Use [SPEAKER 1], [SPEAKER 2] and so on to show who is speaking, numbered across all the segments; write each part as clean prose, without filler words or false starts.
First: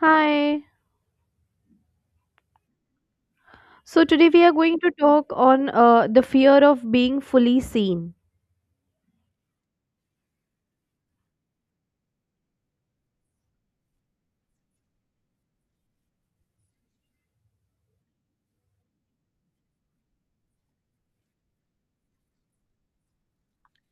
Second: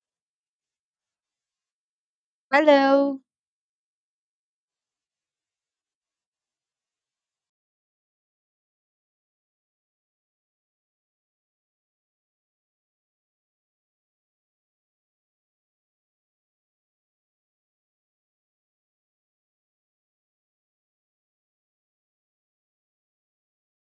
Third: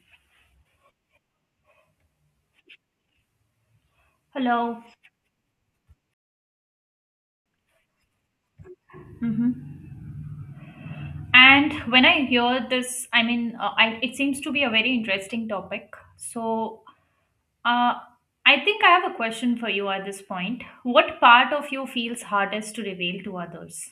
[SPEAKER 1] Hi.
[SPEAKER 2] Hello.
[SPEAKER 1] So today we are going
[SPEAKER 3] Hello.
[SPEAKER 1] to talk on the fear of being fully seen.
[SPEAKER 3] hmm And when I hear this, it seems to be a very interesting topic. Uh, I think I have a question for you at this point. What part of you feels hardest to reveal to others?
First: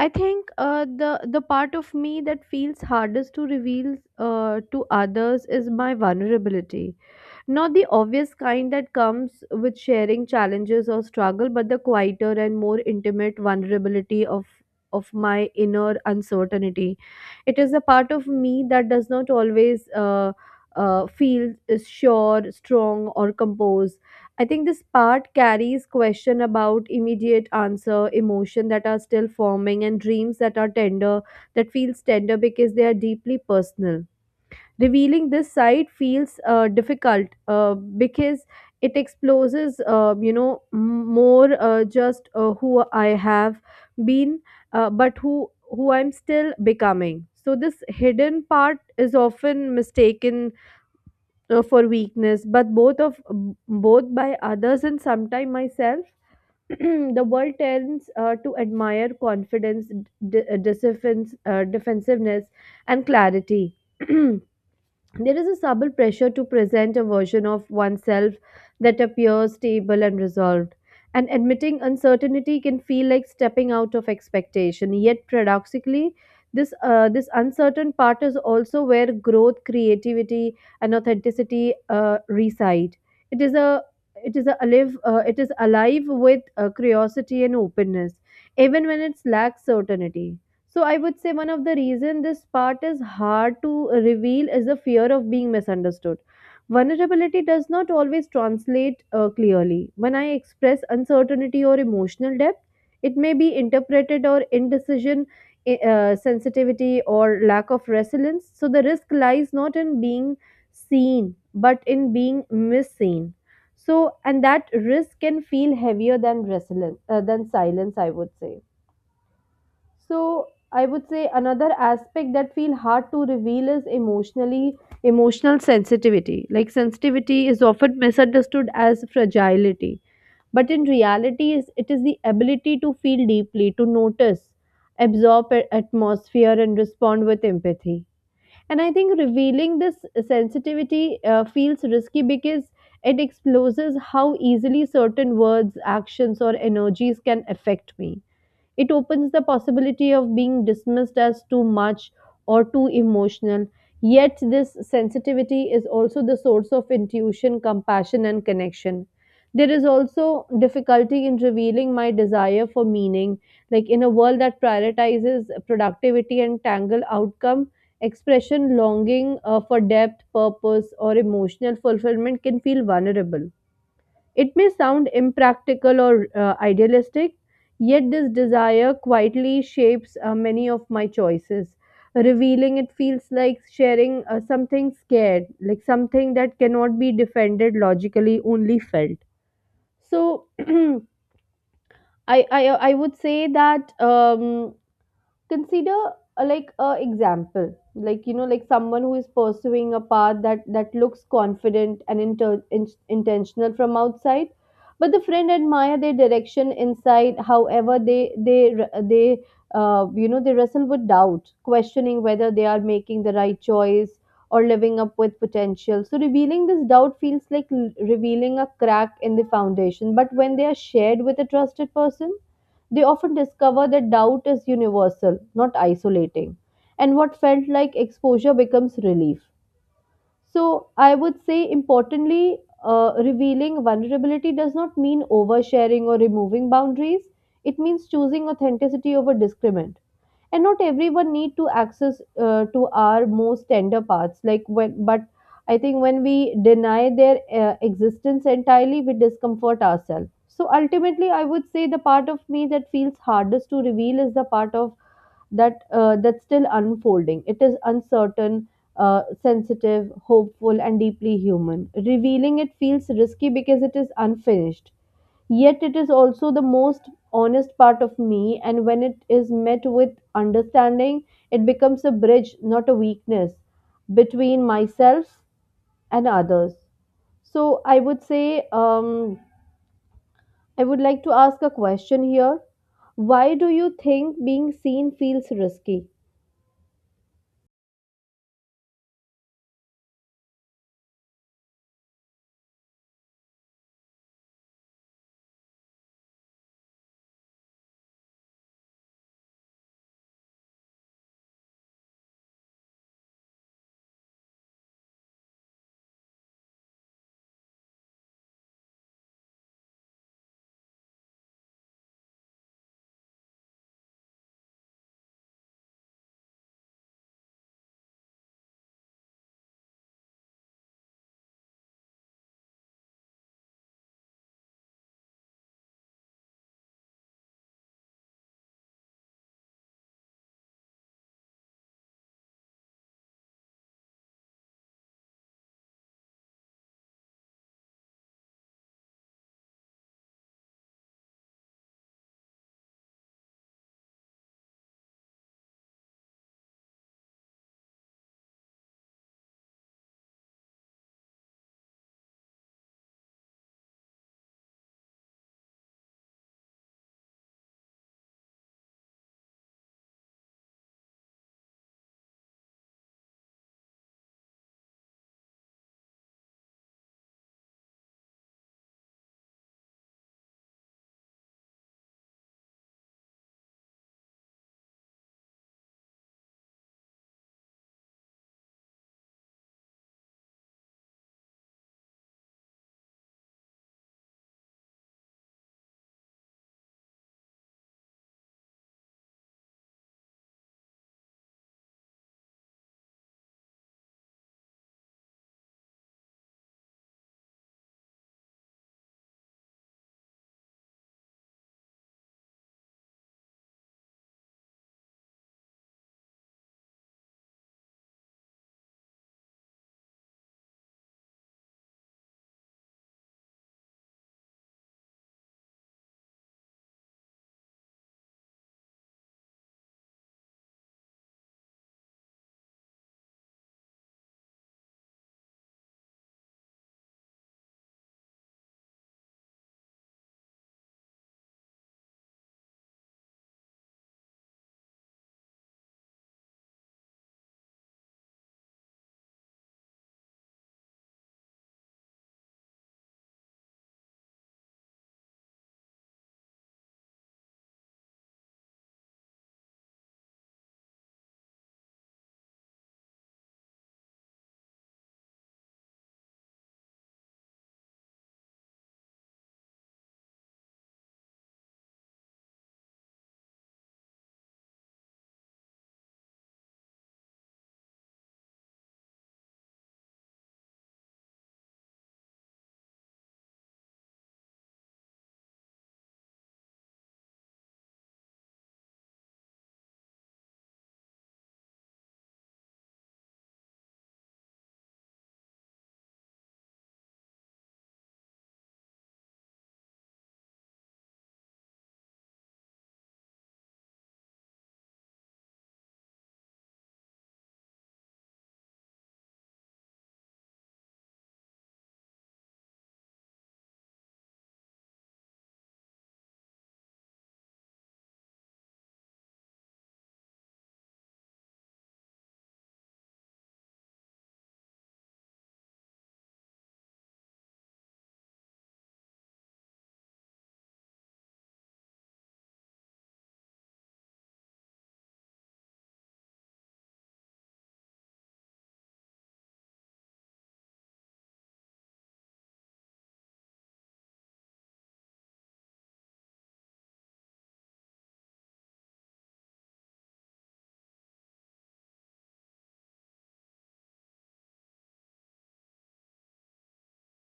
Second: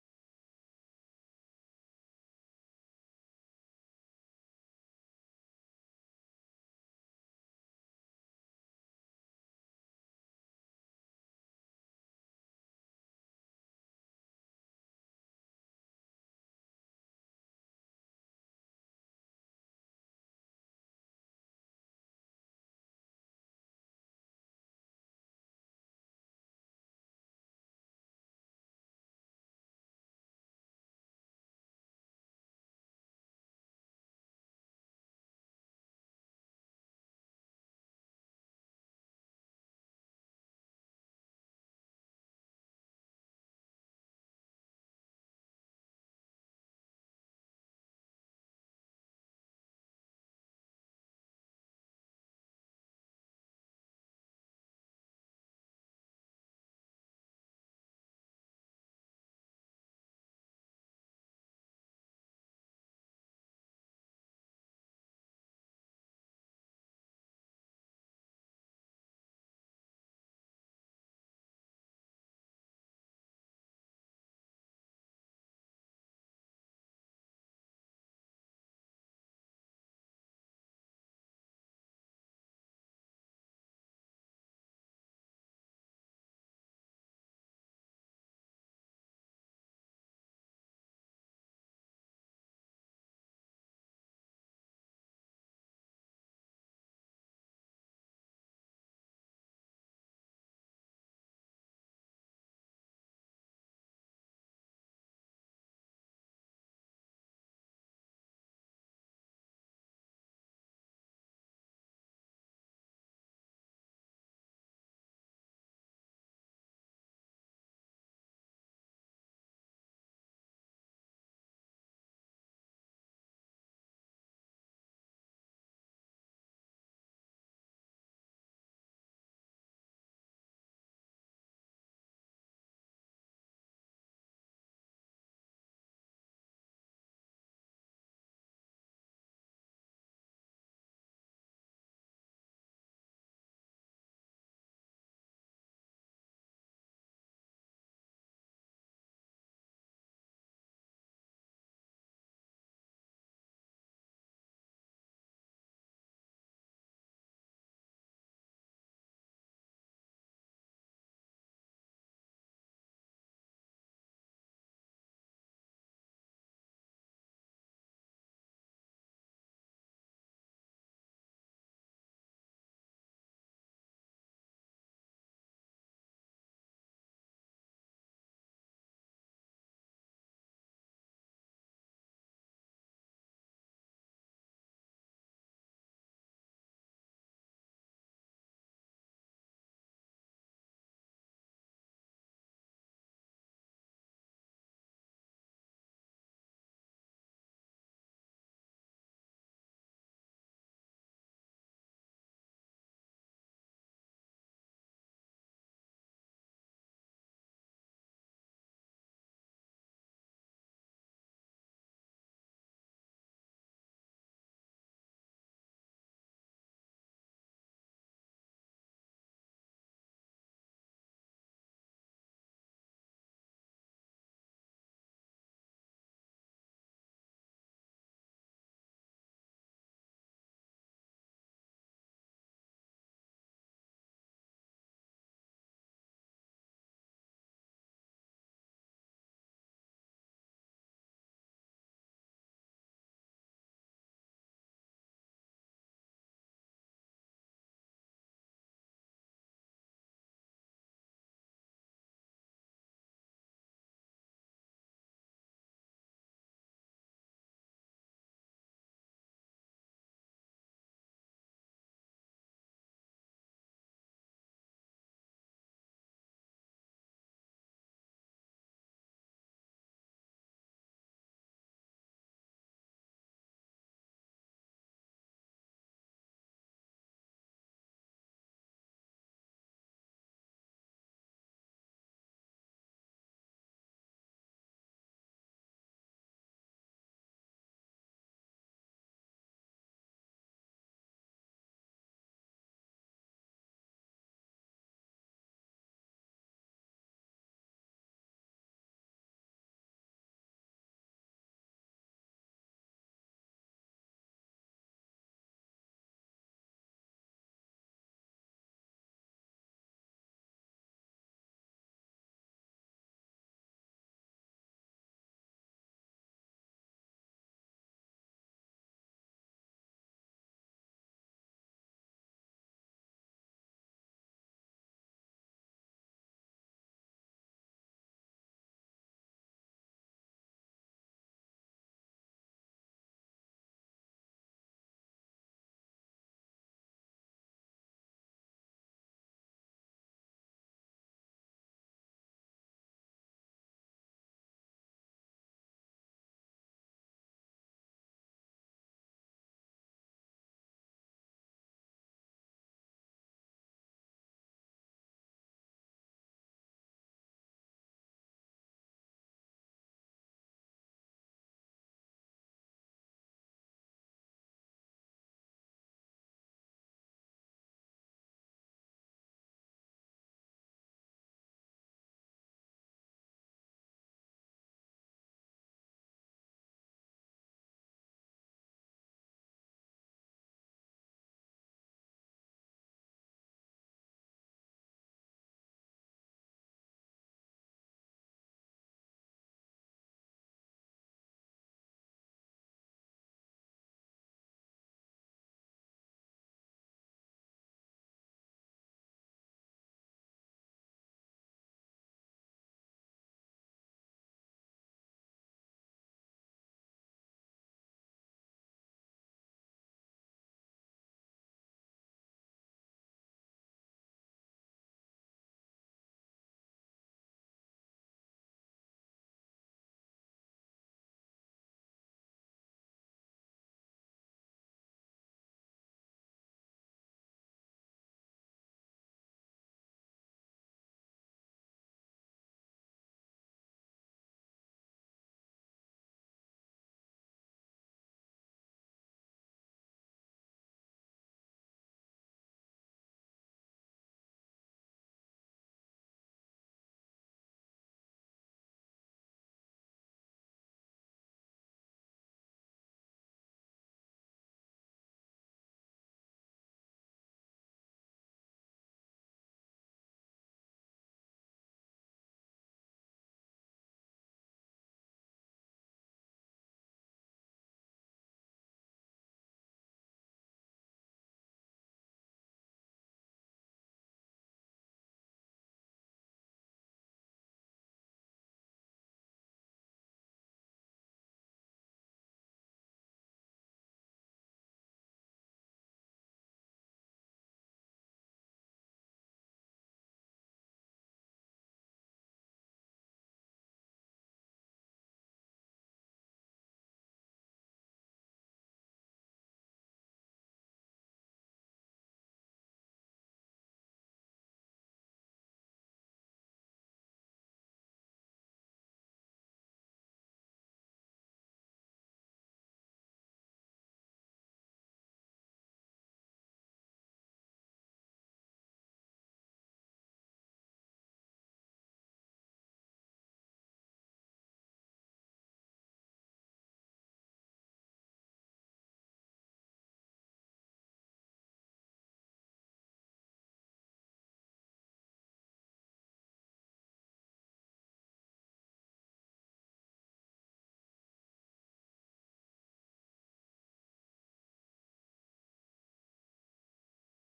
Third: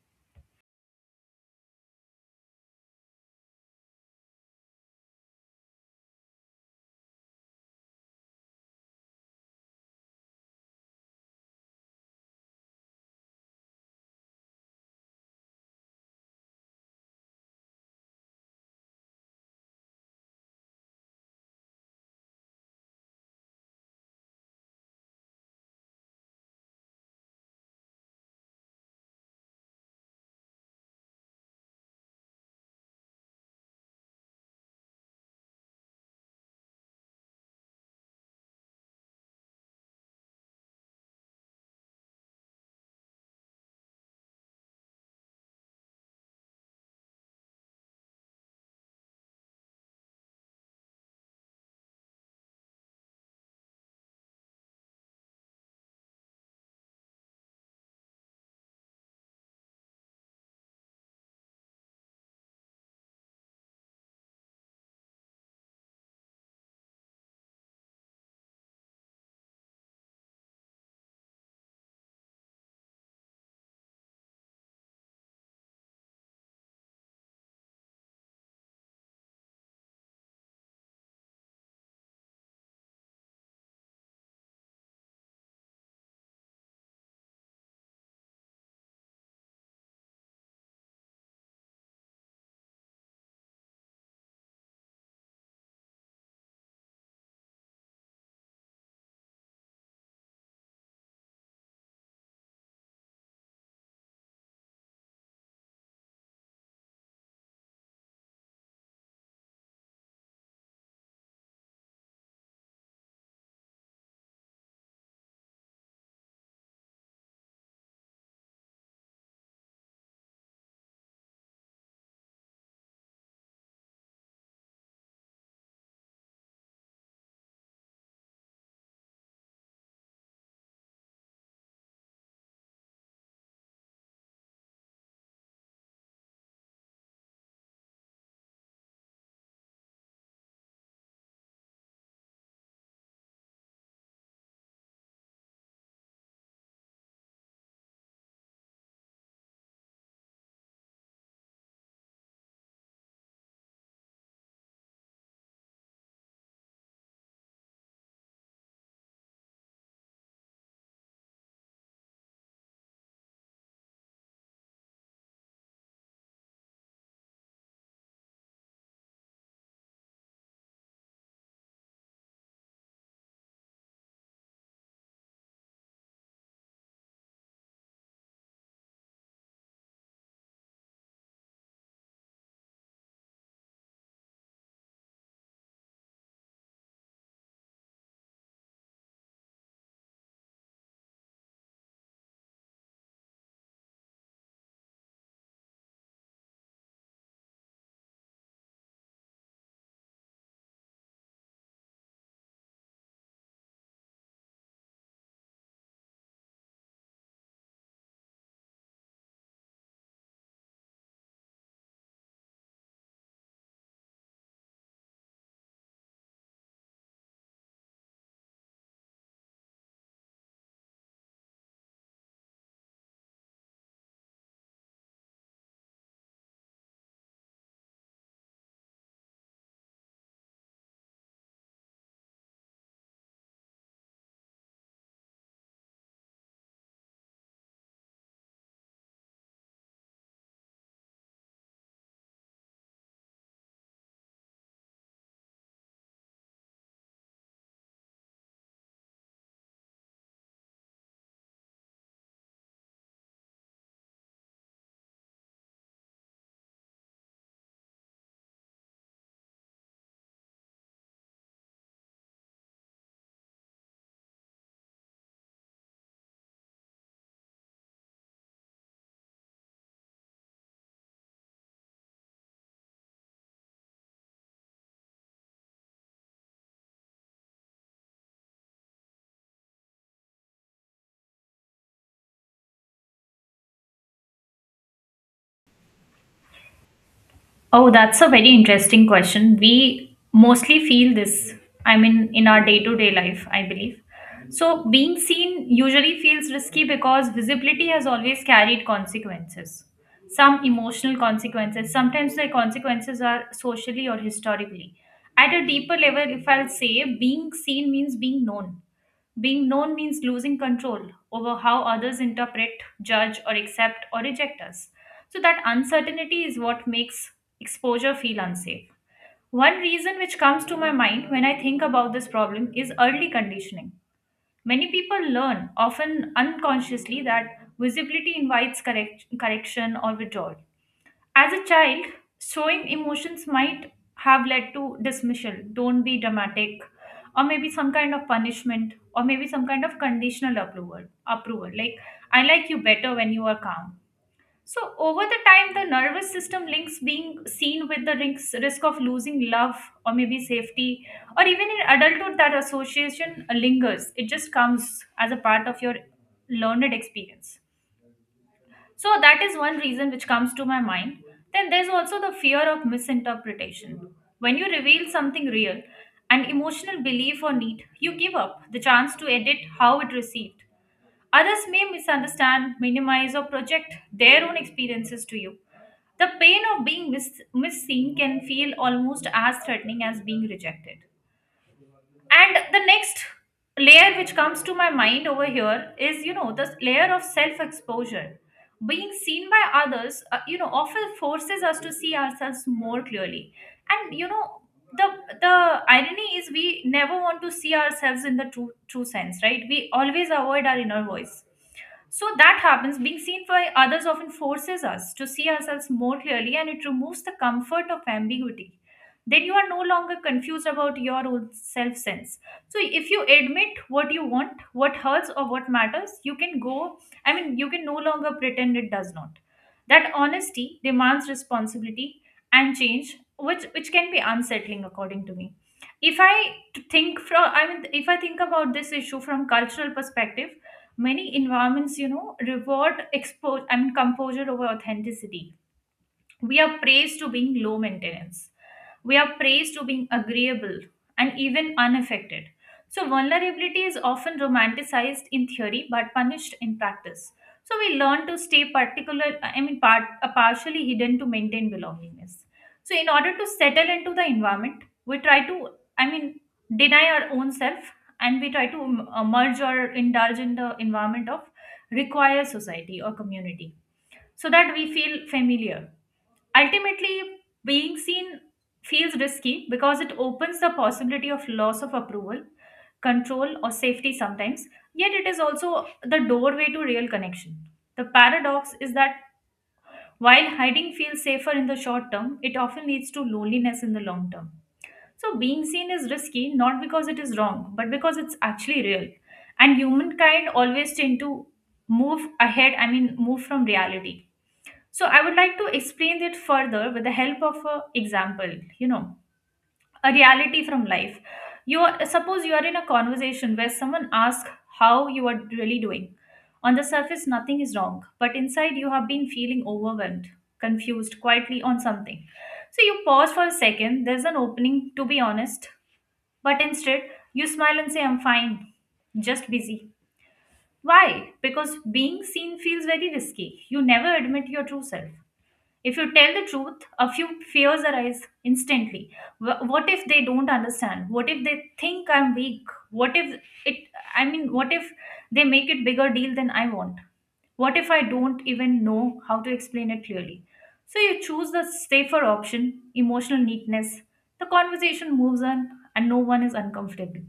[SPEAKER 1] I think the part of me that feels hardest to reveal to others is my vulnerability. Not the obvious kind that comes with sharing challenges or struggle, but the quieter and more intimate vulnerability of my inner uncertainty. It is a part of me that does not always feel is sure, strong, or composed. I think this part carries question about immediate answer, emotion that are still forming, and dreams that are tender, that feels tender because they are deeply personal. Revealing this side feels difficult because it exposes more, just who I have been, but who I'm still becoming. So this hidden part is often mistaken for weakness, but both of both by others and sometimes myself. The world tends to admire confidence, defensiveness, and clarity. There is a subtle pressure to present a version of oneself that appears stable and resolved. And admitting uncertainty can feel like stepping out of expectation. Yet, paradoxically, this uncertain part is also where growth, creativity, and authenticity reside. It is a it is a alive it is alive with curiosity and openness, even when it lacks certainty. So I would say one of the reason this part is hard to reveal is the fear of being misunderstood. Vulnerability does not always translate clearly. When I express uncertainty or emotional depth, it may be interpreted or indecision, sensitivity or lack of resilience. So the risk lies not in being seen, but in being misseen. So and that risk can feel heavier than resilience, than silence, I would say. So I would say another aspect that feel hard to reveal is emotional sensitivity. Like sensitivity is often misunderstood as fragility, but in reality, is it is the ability to feel deeply, to notice, absorb atmosphere, and respond with empathy. And I think revealing this sensitivity feels risky because it exposes how easily certain words, actions, or energies can affect me. It opens the possibility of being dismissed as too much or too emotional. Yet, this sensitivity is also the source of intuition, compassion, and connection. There is also difficulty in revealing my desire for meaning. Like in a world that prioritizes productivity and tangle outcome, expression longing for depth, purpose, or emotional fulfillment can feel vulnerable. It may sound impractical or idealistic, yet this desire quietly shapes many of my choices. Revealing it feels like sharing something scared, like something that cannot be defended logically, only felt. So I would say that consider like a example, like, you know, like someone who is pursuing a path that looks confident and intentional from outside, but the friend admire their direction inside. However, they you know, they wrestle with doubt, questioning whether they are making the right choice or living up with potential. So revealing this doubt feels like revealing a crack in the foundation, but when they are shared with a trusted person, they often discover that doubt is universal, not isolating, and what felt like exposure becomes relief. So, I would say importantly, revealing vulnerability does not mean oversharing or removing boundaries. It means choosing authenticity over discrimination, and not everyone need to access to our most tender parts. Like when, but I think when we deny their existence entirely, we discomfort ourselves. So ultimately I would say the part of me that feels hardest to reveal is the part of that that's still unfolding. It is uncertain, sensitive, hopeful, and deeply human. Revealing it feels risky because it is unfinished. Yet it is also the most honest part of me, and when it is met with understanding, it becomes a bridge, not a weakness, between myself and others. So I would say, I would like to ask a question here. Why do you think being seen feels risky?
[SPEAKER 3] Oh, that's a very interesting question. We mostly feel this, I mean, in our day to day life, I believe. So, being seen usually feels risky because visibility has always carried consequences. Some emotional consequences, sometimes the consequences are socially or historically. At a deeper level, if I'll say, being seen means being known means losing control over how others interpret, judge, or accept or reject us. So, that uncertainty is what makes exposure feel unsafe. One reason which comes to my mind when I think about this problem is early conditioning. Many people learn, often unconsciously, that visibility invites correction or withdrawal. As a child, showing emotions might have led to dismissal, don't be dramatic, or maybe some kind of punishment, or maybe some kind of conditional approval. Approval like I like you better when you are calm. So over the time, the nervous system links being seen with the risk of losing love or maybe safety, or even in adulthood, that association lingers. It just comes as a part of your learned experience. So that is one reason which comes to my mind. Then there's also the fear of misinterpretation. When you reveal something real, an emotional belief or need, you give up the chance to edit how it received. Others may misunderstand, minimize, or project their own experiences to you. The pain of being misseen can feel almost as threatening as being rejected, and the next layer which comes to my mind over here is, this layer of self exposure. Being seen by others often forces us to see ourselves more clearly, and you know the the irony is we never want to see ourselves in the true sense, right? We always avoid our inner voice. So that happens. Being seen by others often forces us to see ourselves more clearly, and it removes the comfort of ambiguity. Then you are no longer confused about your own self sense. So if you admit what you want, what hurts, or what matters, you can go, I mean, you can no longer pretend it does not. That honesty demands responsibility and change, which can be unsettling according to me. If I think from, I mean, if I think about this issue from cultural perspective, many environments, you know, reward expo I mean composure over authenticity. We are praised to being low maintenance. We are praised to being agreeable and even unaffected. So, vulnerability is often romanticized in theory but punished in practice. So, we learn to stay particular, I mean, partially hidden to maintain belongingness. So, in order to settle into the environment, we try to, I mean, deny our own self, and we try to merge or indulge in the environment of required society or community so that we feel familiar. Ultimately, being seen feels risky because it opens the possibility of loss of approval, control, or safety sometimes, yet it is also the doorway to real connection. The paradox is that while hiding feels safer in the short term, it often leads to loneliness in the long term. So, being seen is risky not because it is wrong, but because it's actually real. And humankind always tend to move ahead, I mean, move from reality. So I would like to explain it further with the help of an example, you know, a reality from life. You are, suppose you are in a conversation where someone asks how you are really doing. On the surface, nothing is wrong, but inside you have been feeling overwhelmed, confused, quietly on something. So you pause for a second, there's an opening to be honest, but instead you smile and say, I'm fine, just busy. Why? Because being seen feels very risky. You never admit your true self. If you tell the truth, a few fears arise instantly. What if they don't understand? What if they think I'm weak? What if it, what if they make it bigger deal than I want? What if I don't even know how to explain it clearly? So you choose the safer option, emotional neatness. The conversation moves on and no one is uncomfortable.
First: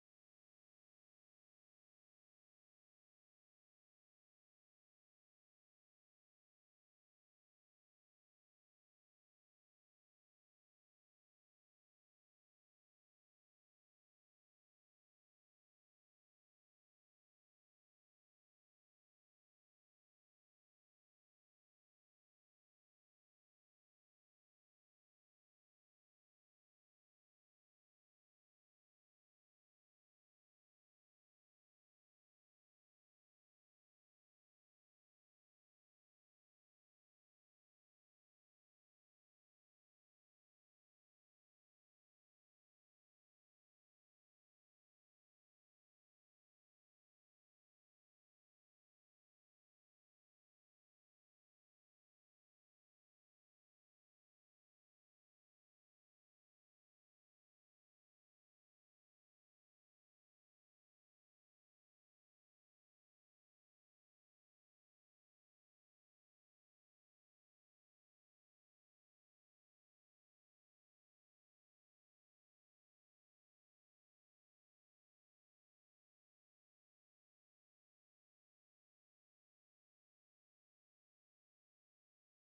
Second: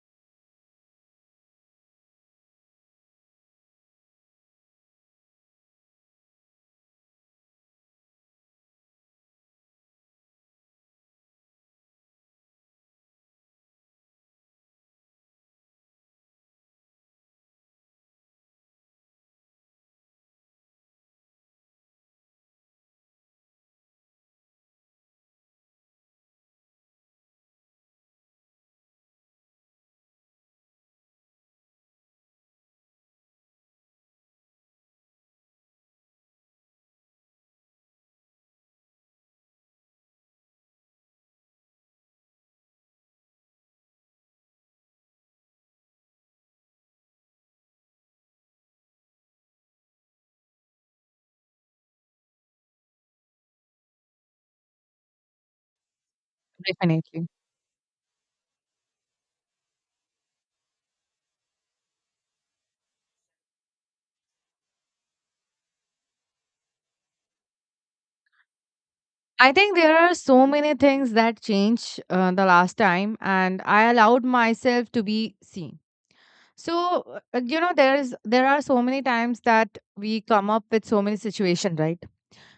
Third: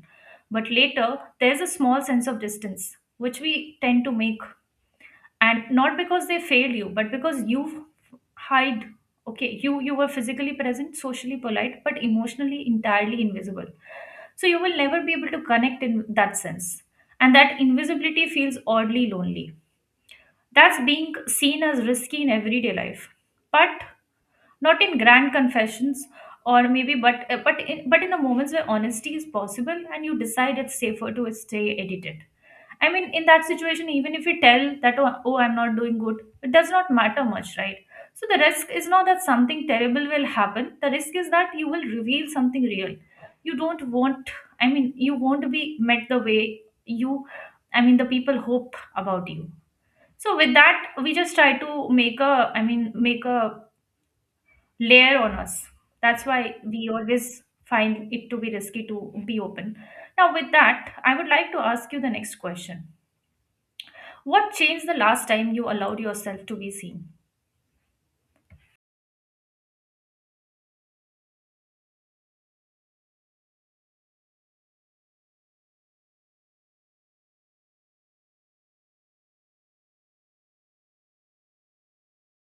[SPEAKER 3] But later, there's a small sense of distance, which we tend to make, and not because they failed you but because you hide. Okay, you were physically present, socially polite, but emotionally entirely invisible. So you will never be able to connect in that sense, and that invisibility feels oddly lonely. That's being seen as risky in everyday life, but not in grand confessions, or maybe, but in the moments where honesty is possible and you decide it's safer to stay edited. I mean, in that situation, even if we tell that, oh, I'm not doing good, it does not matter much, right? So the risk is not that something terrible will happen. The risk is that you will reveal something real. You don't want, I mean, You won't be met the way you, I mean, the people hope about you. So with that, we just try to make a layer on us. That's why we
[SPEAKER 2] Definitely.
[SPEAKER 3] always find it to be risky to be open. Now, with that, I would like to ask you the next question: what changed the last time you allowed yourself to be seen?
[SPEAKER 2] I think there are so many things that change the last time, and I allowed myself to be seen. So you know, there are so many times that we come up with so many situations, right?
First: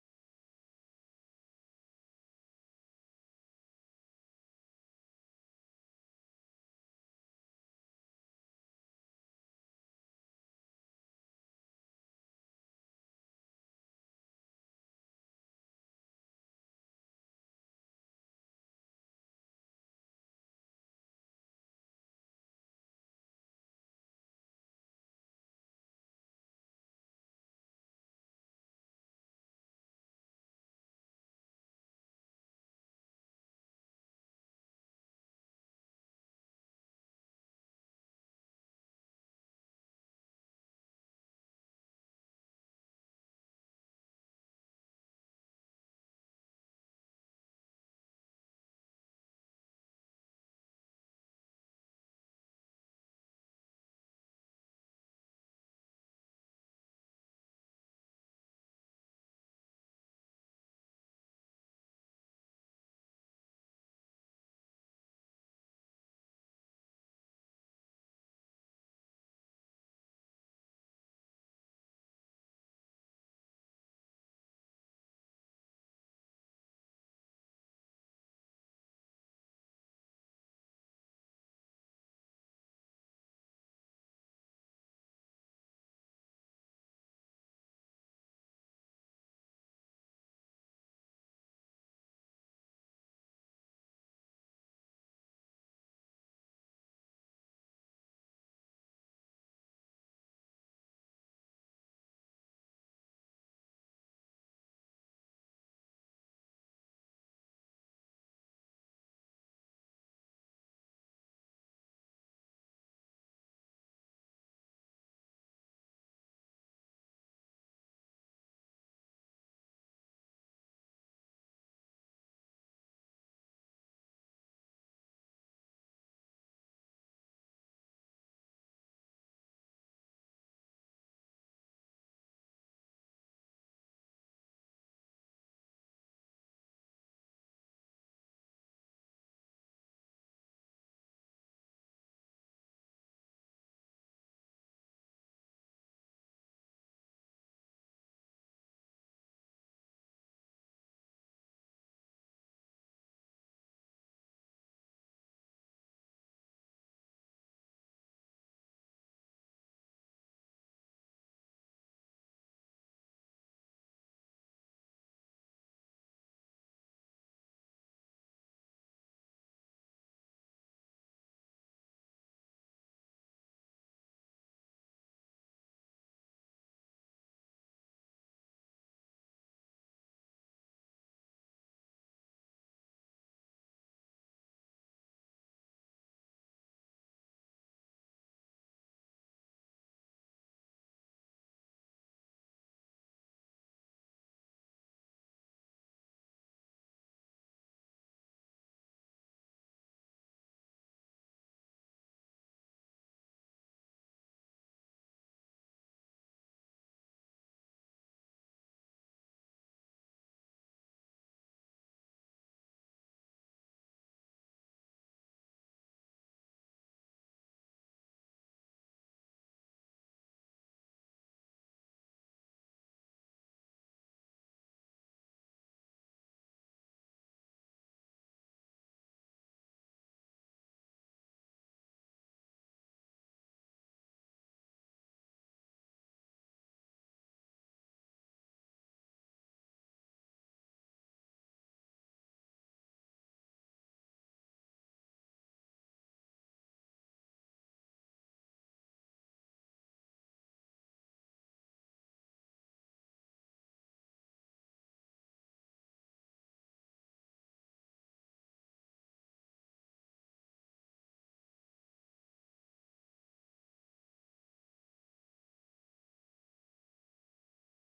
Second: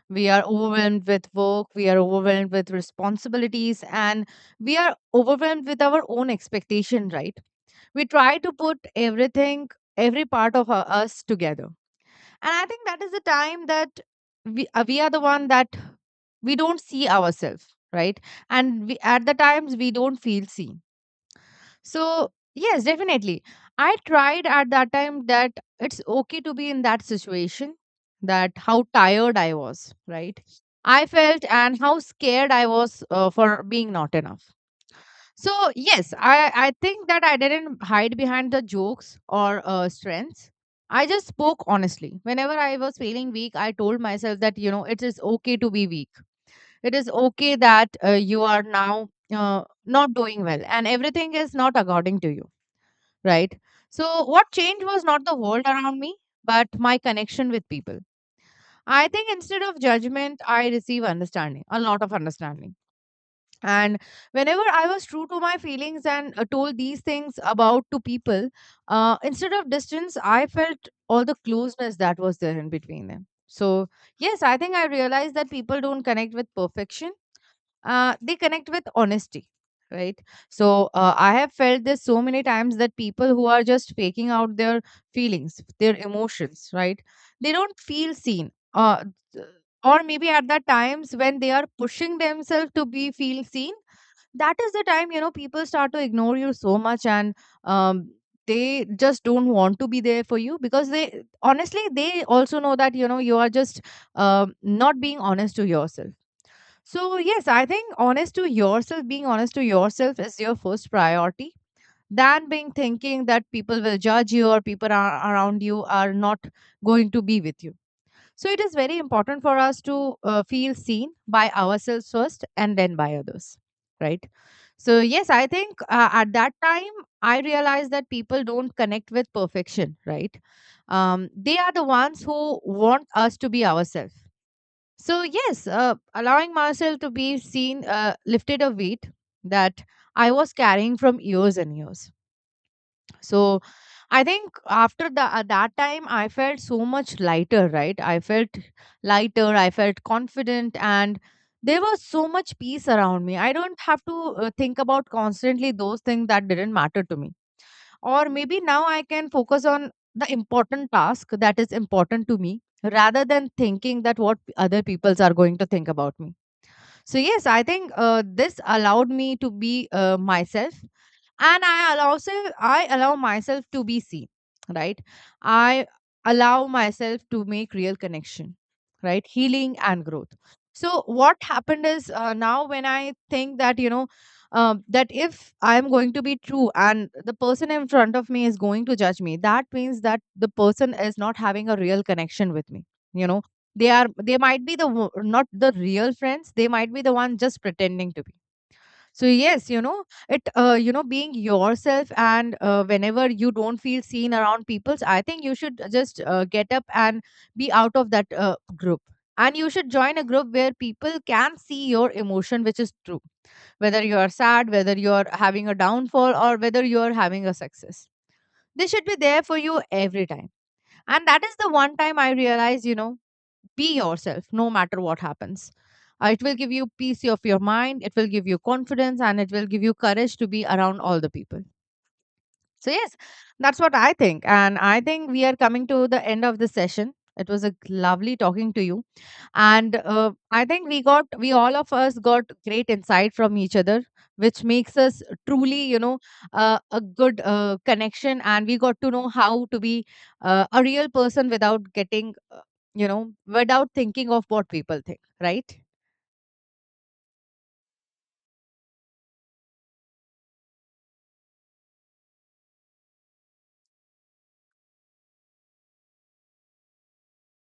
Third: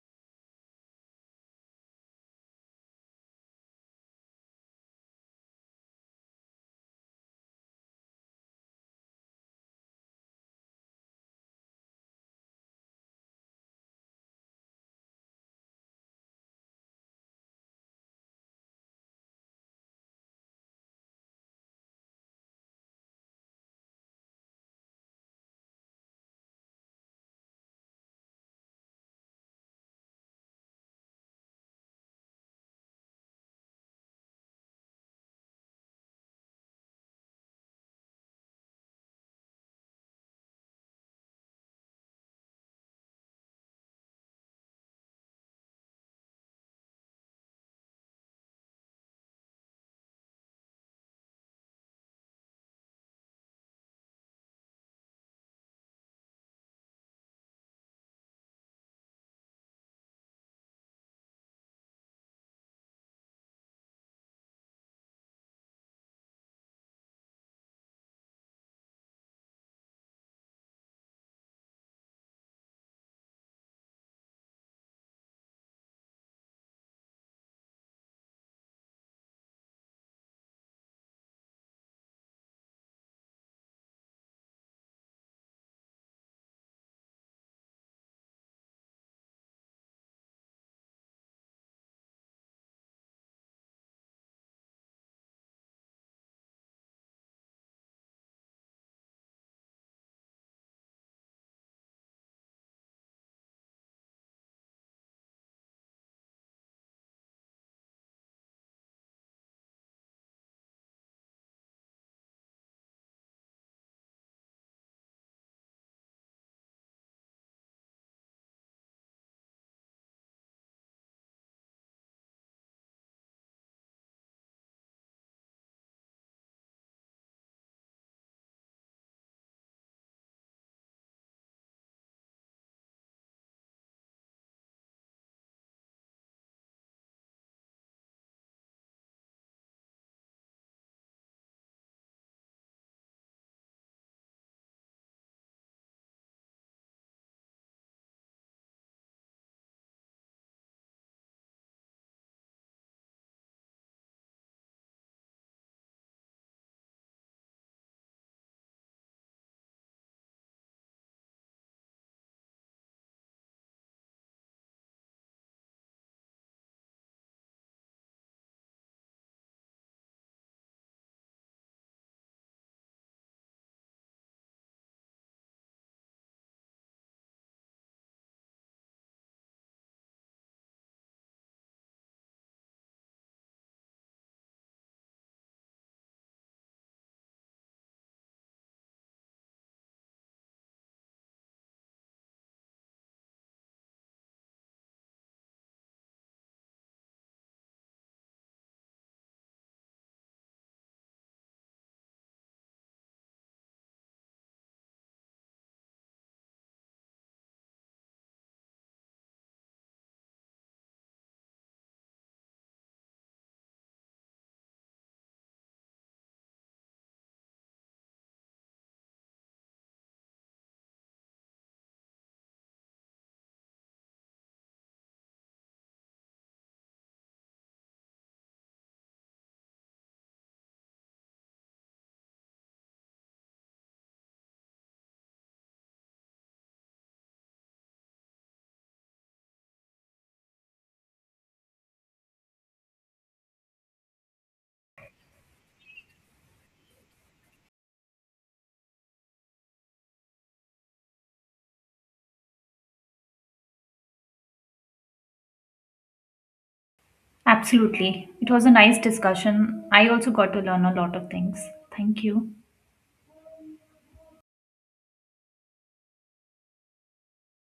[SPEAKER 2] We are overwhelmed with work, we are overwhelmed with responsibilities, and we are overwhelmed with our own expectation, right? We try to put everything, every part of our, us together, and I think that is the time that we are the one that we don't see ourselves, right? And we, at the times, we don't feel seen. So yes, definitely, I tried at that time that it's okay to be in that situation, that how tired I was, right? I felt, and how scared I was for being not enough. So yes, I think that I didn't hide behind the jokes or strengths. I just spoke honestly. Whenever I was feeling weak, I told myself that you know it is okay to be weak. It is okay that you are now not doing well, and everything is not according to you, right? So what changed was not the world around me, but my connection with people. I think instead of judgment, I receive understanding, a lot of understanding. And whenever I was true to my feelings and told these things about to people, instead of distance I felt all the closeness that was there in between them. So yes, I think I realized that people don't connect with perfection, they connect with honesty, right? So I have felt this so many times that people who are just faking out their feelings, their emotions, right, they don't feel seen. Th- or maybe at the times when they are pushing themselves to be feel seen, that is the time you know people start to ignore you so much. And um, they just don't want to be there for you because they honestly, they also know that you know you are just not being honest to yourself. So yes, I think honest to yourself, being honest to yourself is your first priority than being thinking that people will judge you or people are around you are not going to be with you. So it is very important for us to feel seen by ourselves first and then by others, right? So yes, I think at that time, I realized that people don't connect with perfection, right? They are the ones who want us to be ourselves. So yes, allowing myself to be seen lifted a weight that I was carrying from years and years. So I think after that time I felt so much lighter, right? I felt lighter, I felt confident, and there was so much peace around me. I don't have to think about constantly those things that didn't matter to me, or maybe now I can focus on the important task that is important to me, rather than thinking that what other peoples are going to think about me. So yes, I think this allowed me to be myself, and I allow myself to be seen, right? I allow myself to make real connection, right, healing and growth. So what happened is, now when I think that you know, that if I'm going to be true and the person in front of me is going to judge me, that means that the person is not having a real connection with me, you know. They might be not the real friends, they might be the one just pretending to be. So yes, you know, it you know being yourself, and whenever you don't feel seen around peoples, I think you should just get up and be out of that group, and you should join a group where people can see your emotion which is true, whether you are sad, whether you are having a downfall, or whether you are having a success. They should be there for you every time. And that is the one time I realized, you know, be yourself no matter what happens. It will give you peace of your mind, it will give you confidence, and it will give you courage to be around all the people. So yes, that's what I think. And I think we are coming to the end of the session. It was a lovely talking to you, and I think we all of us got great insight from each other, which makes us truly you know a good connection, and we got to know how to be a real person without getting you know without thinking of what people think, right?
[SPEAKER 3] Absolutely. It was a nice discussion. I also got to learn a lot of things. Thank you.